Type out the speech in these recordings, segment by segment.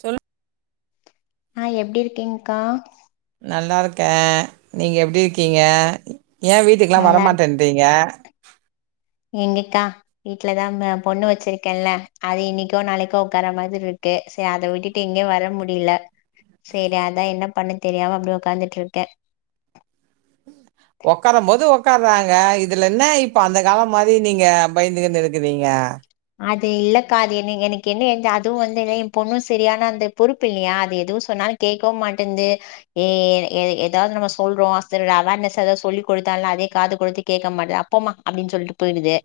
சொல் ஆ எப்படி இருக்கீங்க்கா நல்லாிருக்கேன் நீங்க எப்படி இருக்கீங்க ஏ வீட்டுக்கெல்லாம் நல்லா வரமாட்ன்றீங்க [inaudible] எங்கங்க்கா வீட்லதான் அந்த பொண்ணு வச்சிருக்கேன்ல அது இன்னைக்கோ நாளைக்கோ உட்கார மாதிரி இருக்கு சரி அத விட்டுட்டு எங்கியும் வர முடியல சரி அதான் என்ன பண்ண தெரியாம அப்படி உ்ட்காந்துட்டு இருக்கேன் ஒக்காரம்போது‌ ‌ஒக்கரா இத இதுல என்ன இப்ப அந்த காலம் மாரி நீங்க பயந்துகின்னு இருக்கிறீங்க அது இல்லக்கா அது என்னங்கிற‌ என்ன அதுவும் வந்து இ எ பொண்ணு சரியான அந்த பொறுப்பு இல்லையா அது‌ ‌எதுசொன்னாலும் கேட்கும் மாட்டிங்கிது ஏ ஏதாவது நம்ம சொல்றோம் அது அவேர்னஸ் ஏதாவது சொல்லி கொடுத்தாலாது அத காது கொடுத்து கேட்க மாட்ற அ போமா அப்படின்னு சொல்லிட்டு போயிடுது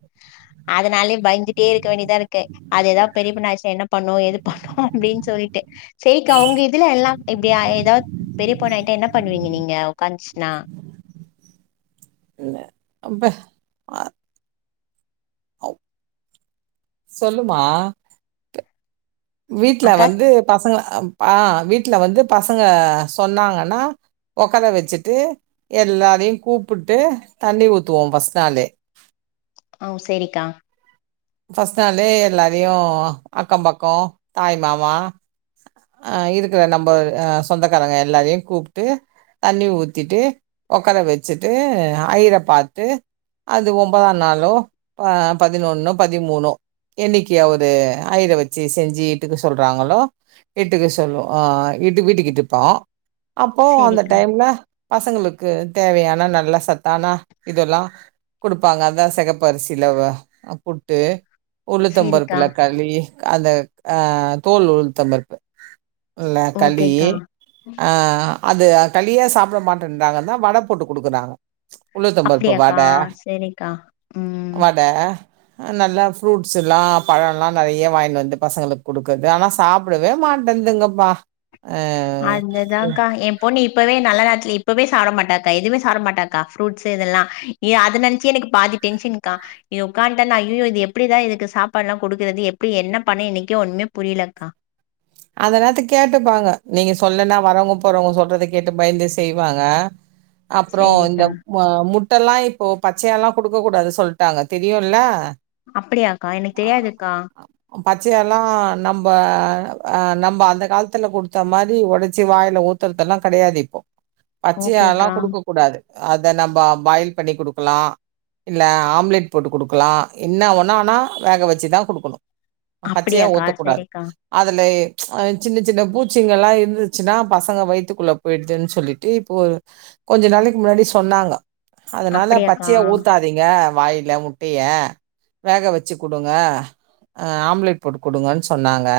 அதனால பயந்து இங்கே இருக்க வேண்டிதா இருக்கு அது ஏதாவது பெரிய பொண்ண ஆச்சு என்ன பண்ணு ஏது பண்ணு அப்டின்னு சொல்லிட்டு சேரிக்க உங்க இதுல எல்லாம் இப்டி அ ஏதோ பெரிய பொண்ணாயிட்டா என்ன பண்ணுவீங்க நீங்க உக்காஞ்சினா இல்ல அப்ப அ சொல்லுமா வீட்ல அக்கா வந்து பசங்க அ வீட்ல வந்து பசங்க சொன்னாங்கன்னா உக்கர வச்சுட்டு எல்லரையு கூப்பிட்டு தண்ணி ஊத்துவோம் ஃபர்ஸ்ட் நாளே ஒ செரிக்கா ஃபஸ்ட் நாளே எல்லாரையு அக்கபக்கோ தாய் மாமா அ இருக்கிற நம்ம அ சொந்தக்காரங்க எல்லாரையு கூப்ட்டு தண்ணி ஊத்திட்டு உக்கார வச்சுட்டு அயிர பாத்து அது ஒன்பதாம் நாளோ பதினொன்னோ பதிமூணோ என்னிக்கி அவரு ஐயர வச்சி செஞ்சி இட்டுக்க சொல்றாங்களோ இட்டுக்க சொல்லுவு அ இட்டு வீட்டுக்கிட்டுப்போம் அப்போ அந்த சரிக்கா டைம்ல பசங்களுக்கு தேவையான நல்ல சத்தான இதுல்லா கொடுப்பாங்க அதா செகப்பரிசியில புட்டு உளுத்தம் சரிக்கா பருப்புல களி அத அ தோல் உளுத்தம்பருப்பு இல்ல களி ஓகேக்கா அ அது களியா சாப்ட மாட்றாங்கன்னா வட போட்டு குடுக்குறாங்க உளுத்தம்பருப்பு அப்டியக்கா வடை செரிக்கா உம் ம் நல்லா ஃப்ரூட்ஸ் எல்லா பழம்ல்லா நெறைய வாங்கிட்டு வந்து பசங்களுக்கு குடுக்குறது ஆனா சாப்டவே மாட்டேங்கதுப்பா அந்த ‌ இதாக்கா என் பொண்ணு இப்பவே நல்ல நேரத்துல இப்பவே சாப்ப மாட்டாக்கா எதுமே சாப்ப மாட்டாக்கா ஃப்ரூட்ஸ் இதெல்லா எ அத நினைச்சே எனக்கு பாதி டென்ஷன் க்கா இது உட்காந்துட்டா நா அய்யயோ இது எப்டிதான் இதுக்கு சாப்பாடு எல்லாம் கொடுக்குறது எப்டி என்ன பண்ணி என்னக்கே ஒண்ணுமே புரியலக்கா அந்த நேரத்துக்கு கேட்டுப்பாங்க நீங்க சொல்லன்னா வரவங்க போறவங்க சொல்றத கேட்டு பயந்து செய்வாங்க அப்றோ இந்த சேரிக்கா மு முட் முட்டெல்லா இப்போ பச்சயால்லா குடுக்கக் கூடாது சொல்லிட்டாங்க தெரியும்ல அப்டியாக்கா எனக்கு தெரியாதுக்கா பச்சயால்லா நம்ப ஆ நம்ப அந்த காலத்துல குடுத்த மாரி உடைச்சி வாயில ஊத்துறதெல்லாம் கெடையாது இப்போ ஓகேக்கா பச்சயல்லாம் குடுக்க கூடாது அத நம்ம பாயில் பண்ணி குடுக்கலா இல்ல ஆம்லெட் போட்டு குடுக்கலா என்ன வொன்னா ஆனா வேக வச்சுதான் குடுக்கணு பச்சையா அப்படியாக்கா ஊத்தக்கூடாது சேரிக்கா அது லை சின்ன சின்ன பூச்சிங்கல்லா இருந்துச்சுன்னா பசங்க வயித்துக்குள்ள போயிடுதுன்னு சொல்லிட்டு இப்போ கொஞ்ச நாளைக்கு முன்னாடி சொன்னாங்க அதனால அப்படியாக்கா பச்சையா ஊத்தாதீங்க வாயில முட்டைய வேக வச்சு குடுங்க அ ஆம்லேட் போட்டு குடுங்கன்னு சொன்னாங்க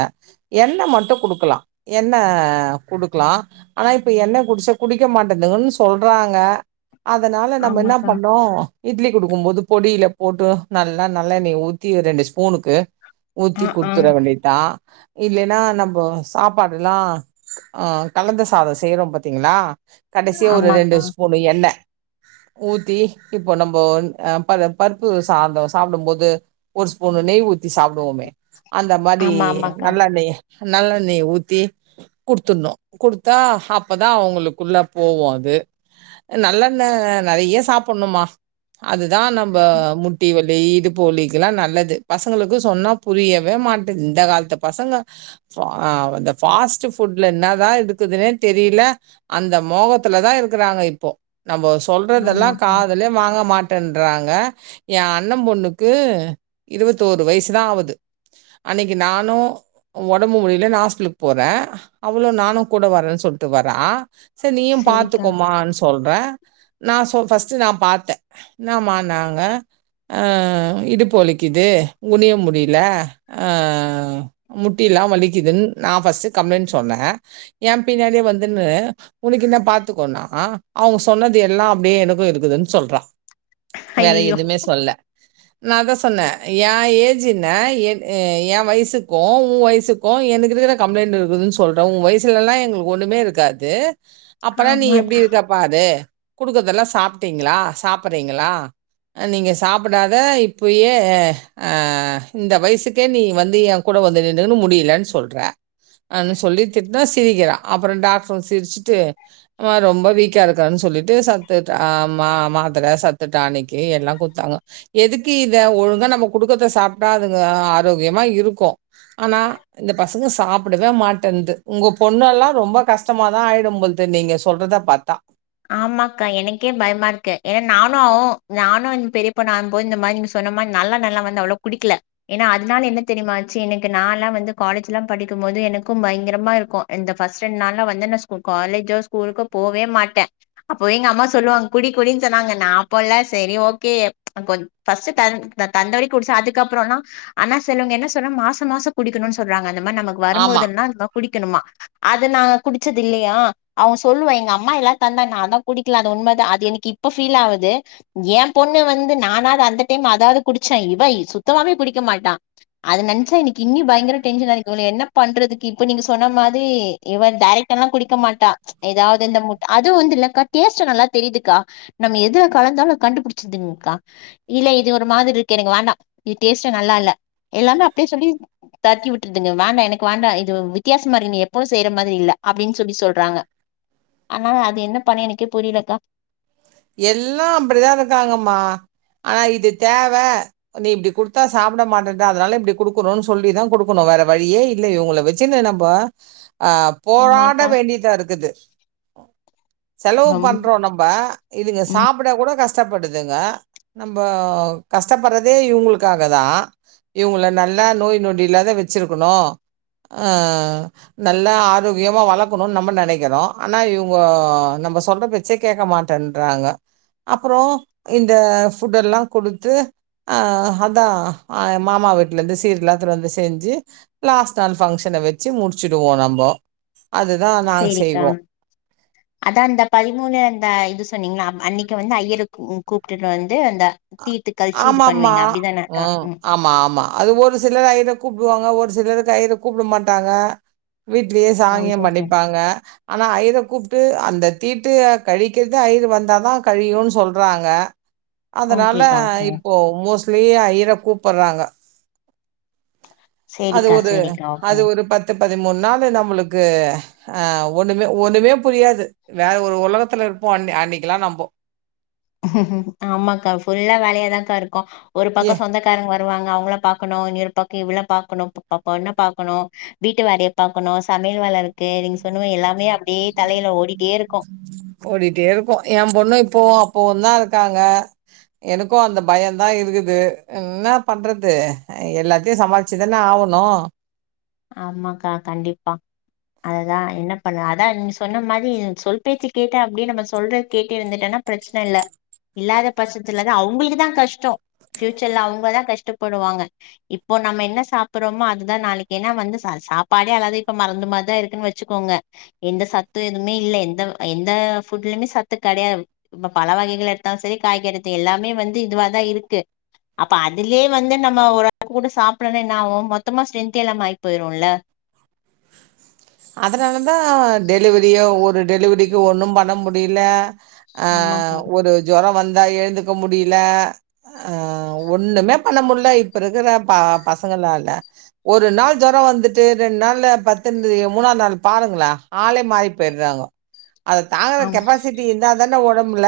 எண்ண மட்டு குடுக்லா எண்ண குடுக்லா ஆனா இப்ப எண்ண குடுச்ச குடிக்க மாட்டேந்துங்கன் சொல்றாங்க அதனால நம்ம இன்ன ஆமாக்கா பண்றோ இட்லி குடுக்கும் போது பொடியில போட்டு நல்லா நல்லெண்ணெய்ய ஊத்தி ரெண்டு ஸ்பூனுக்கு ஊத்தி ஆ ஆ குட்த்துற வேண்டியத்தா இல்லேனா நம்போ சாப்பாடுலா அ கலந்த சாத செய்றோ பத் த்தீங்ளா கடைசியா ஒரு ரெண்டு ஆமாக்கா ஸ்பூனு எண்ணெ ஊத்தி இப்போ நம்போ ன் அ பர பருப்பு சாதே சாப்டும் போது ஒரு ஸ்பூன்னு நெய் ஊத் த்தி சாப்புடுவோமே அந்த மாரி ஆமா ஆமாக்கா நல்லெண்ணெய்ய நல்லெண்ணெய்ய ஊத்தி குடுத்துட்ணோ குடுத்தா அப்பதா அவங்களுக்குள்ள போவோ அது அ நல்லெண்ண நறைய சாப்புட்ணுமா அது தா நம்ப முட்டி வல் தே இடுப்பு வலிக்கில்லா நல்லது பசங்களுக்கு சொன்னா புரியவே மாட்டேங் இந்த கால்த்துப் பசங்க ஃப்ப அ இந்த ஃபாஸ்ட் ஃபுட்ல என்ன தா இருக்குதுன்னே தெரியில அந்த மோகத்துலதா இருக்குறாங்க இப்போ நம்போ சொல்றதெல்லா ஆமாக்கா காதுலே வாங்க மாட் ட்டன்றாங்க என் அண்ண பொண்ணுக்கு இருவத்தோரு வயிசு தா ஆவுது அன்னைக்கு நானு ம் ஒடம்பு முடிலேன்னு ஹாஸ்பிலுக்கு போறே அவ்வளோ நானும் கூட வரறேன்னு சொல்ட்டு வரா சேர் நீயும் சேரிக்கா பாத்துக்கோம்மான் ஸ் சொல்ற நா சொ ஃபர்ஸ்ட் நா பாத்த என்னமானாங்க அ இடுப்பு வலிக்குது குனிய முடில அ முட்டிலா வலிக்குதுன் நா ஃபர்ஸ்ட் கம்ப்ளைண்ட் சொன்ன எம் பின்னாலயே வந்துன்னு உனக்கு என்ன பாத்துக்கோனா அவங்க சொன்னது எல்லா அப்டியே எனக்கு இருக்குதுன்னு சொல்றா வேற ஐயையோ எதுமே சொல்ல நா அதா சொன்ன எ ஏஜ் என்ன என் எ வயிசுக் கு உ வயசுக்கு எனக்கு இருக்கிற கம்ப்ளைண்ட் இருக்குதுன்னு சொல்ற உ வயசுல எல்லா எங்குளுக்கு ஒண்ணுமே இருக்காது அப்பனா நீ ஆமாக்கா எப்பிடி இருக்கற பாரு குடுக்கறதெல்லா சாப்ட்டிங்ளா சாப்பட்றிங்களா நீங்க சாப்படாத இப்பயே அ இந்த வயசுக்கே நீ வந்து எ கூட வந்து நின்னுகுனு முடியலன் சொல்ற அனு சொல்லி திட்னா சிரிக்கிறா அப்புற டாக்டரு சிரிச்சிட்டு மா ரொம்ப வீக்கா இருக்கான் சொல்லிட்டு சத்து டா மா மாத்தர சத்து டானிக்கு எல்லா குடுத்தாங்க எதுக்கு இத ஒழுங்கா நம்ம குடுக்கறத சாப்ட்டா அதுங்க ஆரோக்கியமா இருக்கு ஆனா இந்த பசங்க சாப்படவே மாட்டேன்து உங்க பொண்ணு எல்லா ரொம்ப கஷ்டமாதா ஆயிடும்பழுது நீங்க சொல்றத பாத்தா ஆமாக்கா. நானு இந்த பெரிய பொண்ணு ஆகும் போது இந்த மாரி நீங்க சொன்ன மாரி நல்லெண்ணெலா வந்து அவ்ள குடிக்கல ஏனா அதனால என்ன தெரிமா ஆச்சு எனக்கு நாலா வந்து காலேஜ்லா படிக்கும் போது எனக்கும் பயங்கரமா இருக்கு இந்த ஃபர்ஸ்ட் ரெண்டு நாள்லா வந்து நா ஸ் காலேஜோ ஸ்கூலுக்கோ போவே மாட்ட அப்பவே எங்கம்மா சொல்லுவாங்க குடி குடின்னு சொன்னாங்க நா அப்போலா செரி ஓகே கொ ஃபர்ஸ்ட் தந் தந்தவரைக் குடிச்ச அதுக்கப்புறல்லா அன்னா சொல்லுவங்க என்ன சொல்வாங் மாச மாச குடிக்கணுன் சொல்றாங்க இந்த மாரி நமக்கு ஆமா. வரும்போதெல்லா நம்ப குடி க்கணுமா அது நாங்க குடிச்சது இல்லையா அவங் சொல்லுவா எங்க அம்மா எல்லா தந்தா நாந்தா குடிக்கல அது உண்மதா அது எனக்கு இப்ப ஃபீல் ஆவுது எம் பொண்ணு வந்து நானாது அந்த டைம் அதாது குடிச்சே இவ இ சுத்தமாவே குடிக்க மாட்டா அத நெனைச்சா எனக்கு இன்னி பயங்கர டென்சனாருக்கு இவள என்ன பண்றதுக்கு இப்ப நீங்க சொன்ன மாரி இவ டைரக்டால குடிக்க மாட்டா ஏதாது இந்த முட்ட அதுவு வந்து இல்லக்கா டேஸ்ட்டு நல்லா தெரிதுக்கா நம்ம எதுல கலந்தாலு அதுங் கண்டுபிடிச்ருதுங்க்கா இல்ல இது ஒரு மாதிரிருக்கு எனக்கு வேண்டா இது டேஸ்ட்டே நல்லால எல்லாமே அப்டியே சொல்லி தக்கி விட்ருதுங்க வேண்டா எனக்கு வேண்டா இது வித்தியாசமா இருக்கு நீ எப்பவு செய்ற மாரி இல்ல அப்டின் சொல்லி சொல்றாங்க அதனால அது என்ன பண்ண எனக்கே புரிலக்கா எல்லாம் அப்படித்தா இருக்காங்கம்மா ஆனா இது தேவை நீ இப்படி குடுத்தா சாப்பிட மாட்டேன்ட்ட அதனால இப்படி குடுக்குறோன்னு சொல்லிதான் குடுக்கணும் வேற வழியே இல்ல இவங்களை வச்சுன்னு நம்போ போராட ஆமாக்கா வேண்டியதான் இருக்குது செலவு ரொம் பண்ணுறோம் நம்ப இதுங்க ம் சாப்பிட கூட கஷ்டப்படுதுங்க நம்ம கஷ்டப்படுறதே இவங்களுக்காக தான் இவங்கள நல்லா நோய் நொடி இல்லாத வச்சிருக்கணும் ம் நல்ல ஆரோக்கியமாக வளர்க்கணுன் நம்ம நினைக்கிறோம் ஆனால் இவங்க நம்ம சொல்ற பேச்சே கேட்க மாட் டன்றாங்க அப்புறம் இந்த புட் எல்லாம் கொடுத்து அஹ் அதான் மாமா வீட்டுல இருந்து சீர்லா எடுத்துட்டு வந்து செஞ்சு லாஸ்ட் நாள் பங்க்ஷனை வச்சு முடிச்சுடுவோம் நம்ப சரிக்கா அதான் அந்த பதிமூணு அந்த இது சொன்னீங்களா அன்னைக்கு வந்து ஐயரு கூப்ட்டுட் வந் ஆமா அப்டிதானக்கா ம் ஆமா அது ஒரு சிலர் ஐயர கூப்புடுவாங்க ஒரு ஒரு சிலர் ஐயிற கூப்பிட மாட்டாங்க வீட்லயே ஓ சாங்கியம் சரி சரி பண்ணிப்பாங்க ஆனா ஐயர கூப் ட்டு அந்த தீட்டு கழிக்கிறது ஐயிரு வந்தாதான் கழியுன் சொல்றாங்க அதனால ஓகேக்கா ஓகே இப்போ மோஸ் லேயே ஐயிர கூப்படுறாங்க அது சேரிக்கா ஒரு சேரிக்கா அது ஓகேங்க ஒரு பத்து பதிமூணு நாள் நம்மளுக்கு ஆஹ் ஒண்ணுமே ஒண்ணுமே புரியாது வேற ஒரு உலகத்துல இருப்போ அன் அன்னைக்குலாம் நம்போம் ஆமாக்கா ஃபுல்லா வேலையாதான்க்கா இரு ஒரு ஏ பக்கம் சொந்தக்காரங்க வர வருவாங்க அவங்கள பாக்கணும் இன்னொரு பாக்க இவள பாக்கணும் ப ப பொண்ண பாக்கணும் வீட்டு வேலய பாக்கணும் சமையல் வேல இருக்கு நீங்க சொன்னது எல்லாமே அப்படியே தலையில ஓடிட்டே இருக்கு ஓடிட்டே இருக்கு என் பொண்ணும் இப்பவு அப்பவு தான் இருக்காங்க எனக்கும் அந்த பயம தான் இருக்குது என்ன பண்றது எல்லாத்தையு சமாளிச்சுதானே ஆவணும் ஆமாக்கா கண்டிப்பா அதுதான் என்ன பண்ணல அதான் நீ சொன்ன மாதிரி சொல் பேச்சு கேட்டேன் அப்படின்னு நம்ம சொல்றது கேட்டு இருந்துட்டேன்னா பிரச்சனை இல்ல இல்லாத பட்சத்துலதான் அவங்களுக்குதான் கஷ்டம் ஃபியூச்சர்ல அவங்கதான் கஷ்டப்படுவாங்க இப்போ நம்ம என்ன சாப்பிடுறோமோ அதுதான் நாளைக்கு ஏன்னா வந்து ச சாப்பாடே அதாவது இப்ப மருந்து மாதிரிதான் இருக்குன்னு வச்சுக்கோங்க எந்த சத்து எதுவுமே இல்ல எந்த எந்த ஃபுட்லயுமே சத்து கிடையாது இப்ப பழ வகைகள் எடுத்தாலும் சரி காய்கறி எடுத்து எல்லாமே வந்து இதுவா தான் இருக்கு அப்ப அதுலயே வந்து நம்ம ஓரளவு கூட சாப்ட்லனா என்னாவும் மொத்தமா ஸ்ட்ரென்த் த்தே இல்லாம ஆய் போயிருல அதனாலதான் டெலிவரியோ ஒரு டெலிவரிக்கு ஒன்னு பண்ண முடில ஆமாக்கா ஆஹ் ஒரு ஜொரம் வந்து எழுந்துக்க முடில ஹ ஒண்ணுமே பண்ண முடில இப்ப இருக்கிற பசங்களால ஒரு நாள் ஜொரம் வந்துட்டு ரெண்டு நாள்ள பத்துன் மூணாவது நாள் பாருங்களே ஆளே மாறி போய்டுறாங்க அதை தாங்குற ஆமா கெப்பாசிட்டி இருந்தா தான உடம் ல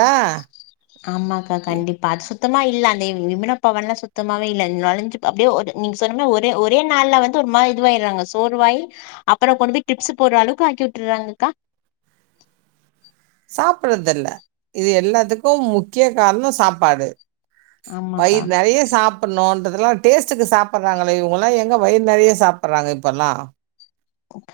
ஆமாக்கா கண்டிப்பா சுத் சுத்தமா இல்ல அந்த விமன பவன்லாம் சுத்தமாவே இல்ல நொலஞ்சு அப்படியே ஒரு நீங்க சொன்ன ஒரே ஒரே நாள்ல வந்து ஒரு மாதி இதுவாயிடுறாங்க சோர்வாயி அப்புறம் கொண்டு போய் ட்ரிப்ஸ் போட்ற அளவுக்கு ஆக்கி வுட்டுறாங்கக்கா சாப்படுறது இல்ல இது எல்லாத்துக்கும் முக்கிய காரணம் சாப்பாடு ஆமாக்கா வயிறு நிறைய சாப் பண்ணோன்றதுலா டேஸ்ட்டுக்கு சாப்பற்றாங்களே இவுங்களா எங்க வயிறு நெறைய சாப்புர்றாங்க இப்பல்லா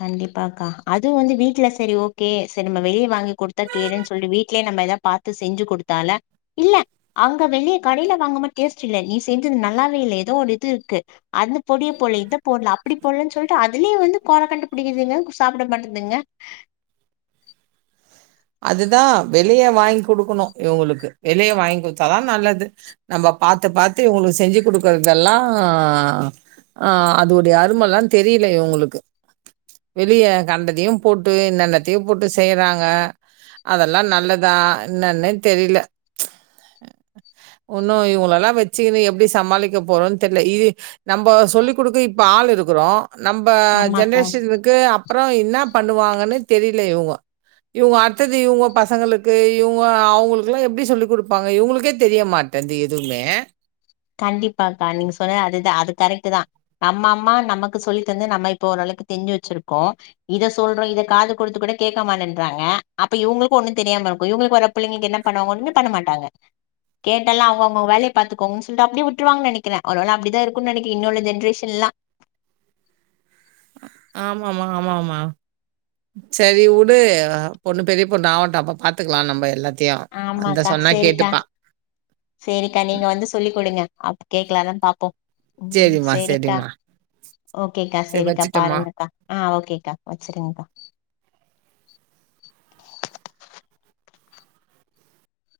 கண்டிப்பாக்கா அது வந்து வீட்டுல செரி ஓகே சரி நம்ம வெளிய வாங்கி கொடுத்தா கேடுன் சொல்லி வீட்லே நம்ம எதா பாத்து செஞ்சு குடுத்தால இல்ல அங்க வெளி கடைல வாங்க மா டேஸ்ட் இல்ல நீ செஞ்சது நல்லாவே இல்ல எதோ ஒன்னு இது இருக்கு அந்த பொடிய போலே இத போட்ல அப்டி போட்லன் சொல்ட்டு அதுலயு வந்து கொற கண்டு பிடிக்குதுங்க சாப்புட மாட்டுதுங்க அதுதா வெளிய வாங் குடுக்குணு இவுங்ளுக்கு வெளிய வாங் குடுத்தாதா நல்லது நம்ம பாத்து பாத்து இவுங்ளுக்கு செஞ்சு குடுக்குறதெல்லா ஆஹ் அதோட்ய அருமல்லா தெரில இவுங்குளுக்கு வெளிய கண்டத்தியு போட்டு என்னென்னத்தியோ போட்டு செய்றாங்க அதெல்லா நல்லதா என்னன்னே தெரில ஒன்னு இவுங்லலா வச்சுகினு எப்டி சமாளிக்க போறோன் தெர்ல இது நம்போ சொல்லி குடுக்க இப்ப ஆள் இருக்குறோ நம்ப ஆமாக்கா ஜென்ரேஷனுக்கு அப் அப்புறோ என்ன பண்ணுவாங்கன்னே தெரிலே இவ்ங்கோ இவ்கோ அட் த்தது இவ்ங்கோ பசங்களுக்கு இவ்ங்கோ அவுங்களுக்குல்லா எப்டி சொல்லி் குடுப்பாங்க இவுங்ளுக்கே தெரிய மாட் ரெண்டு எதும்மே கண்டிப்பாக்கா நீங்க சொன்ன அதுதா அது கரெக்ட்டு தா நம்மம்மா நமக்கு சொல்லி தந்து நம்ம இப்போ ஓரளக்கு தெஞ்சு வச்சிருக்கோ இத சொல்றோ இத காது கொடுத்து கூட கேக்க மாட்டேன்றாங்க அப்ப இவுங்ளுக்கு ஒண்ணுந்தெரியாம இருக்கு இவுங்குளுக்கு வர பிள்ளைங்ளுக்கு என்ன பண்ண ஒன்னு பண்ண மாட்டாங்க கேட்டால அவ்ங்கோ ஒங்கோ வேலய பாத்துக்கோ சொல்ட்டு அப்டி உட்ருவாங் நெனைக்கிற ஒருவெள அப்டிதா இருக்குன் நெனைக்கி இன்னவுள்ள ஜென்ரேஷன்ல்லா ஆமாமா ஆமா ஆமா சரி உடு அ பொண்ணு பெரிய பொண்ணு ஆவட்டு அப்ப பாத்துக்குலா நம்ப எல்லாத் ஆமாக்கா சேரிக்கா சேரிக்கா நீங்க வந்து சொல்லி் குடுங்க அப் கேக்கலான பாப்போ உம் சரிம்மா, சேரிக்கா சரிம்மா. ஓகேக்கா சரி சேரிக்கா வச்சுட்டம்மா. பாருங்கக்கா ஆஹ் ஓகேக்கா வச்சுருங்க்கா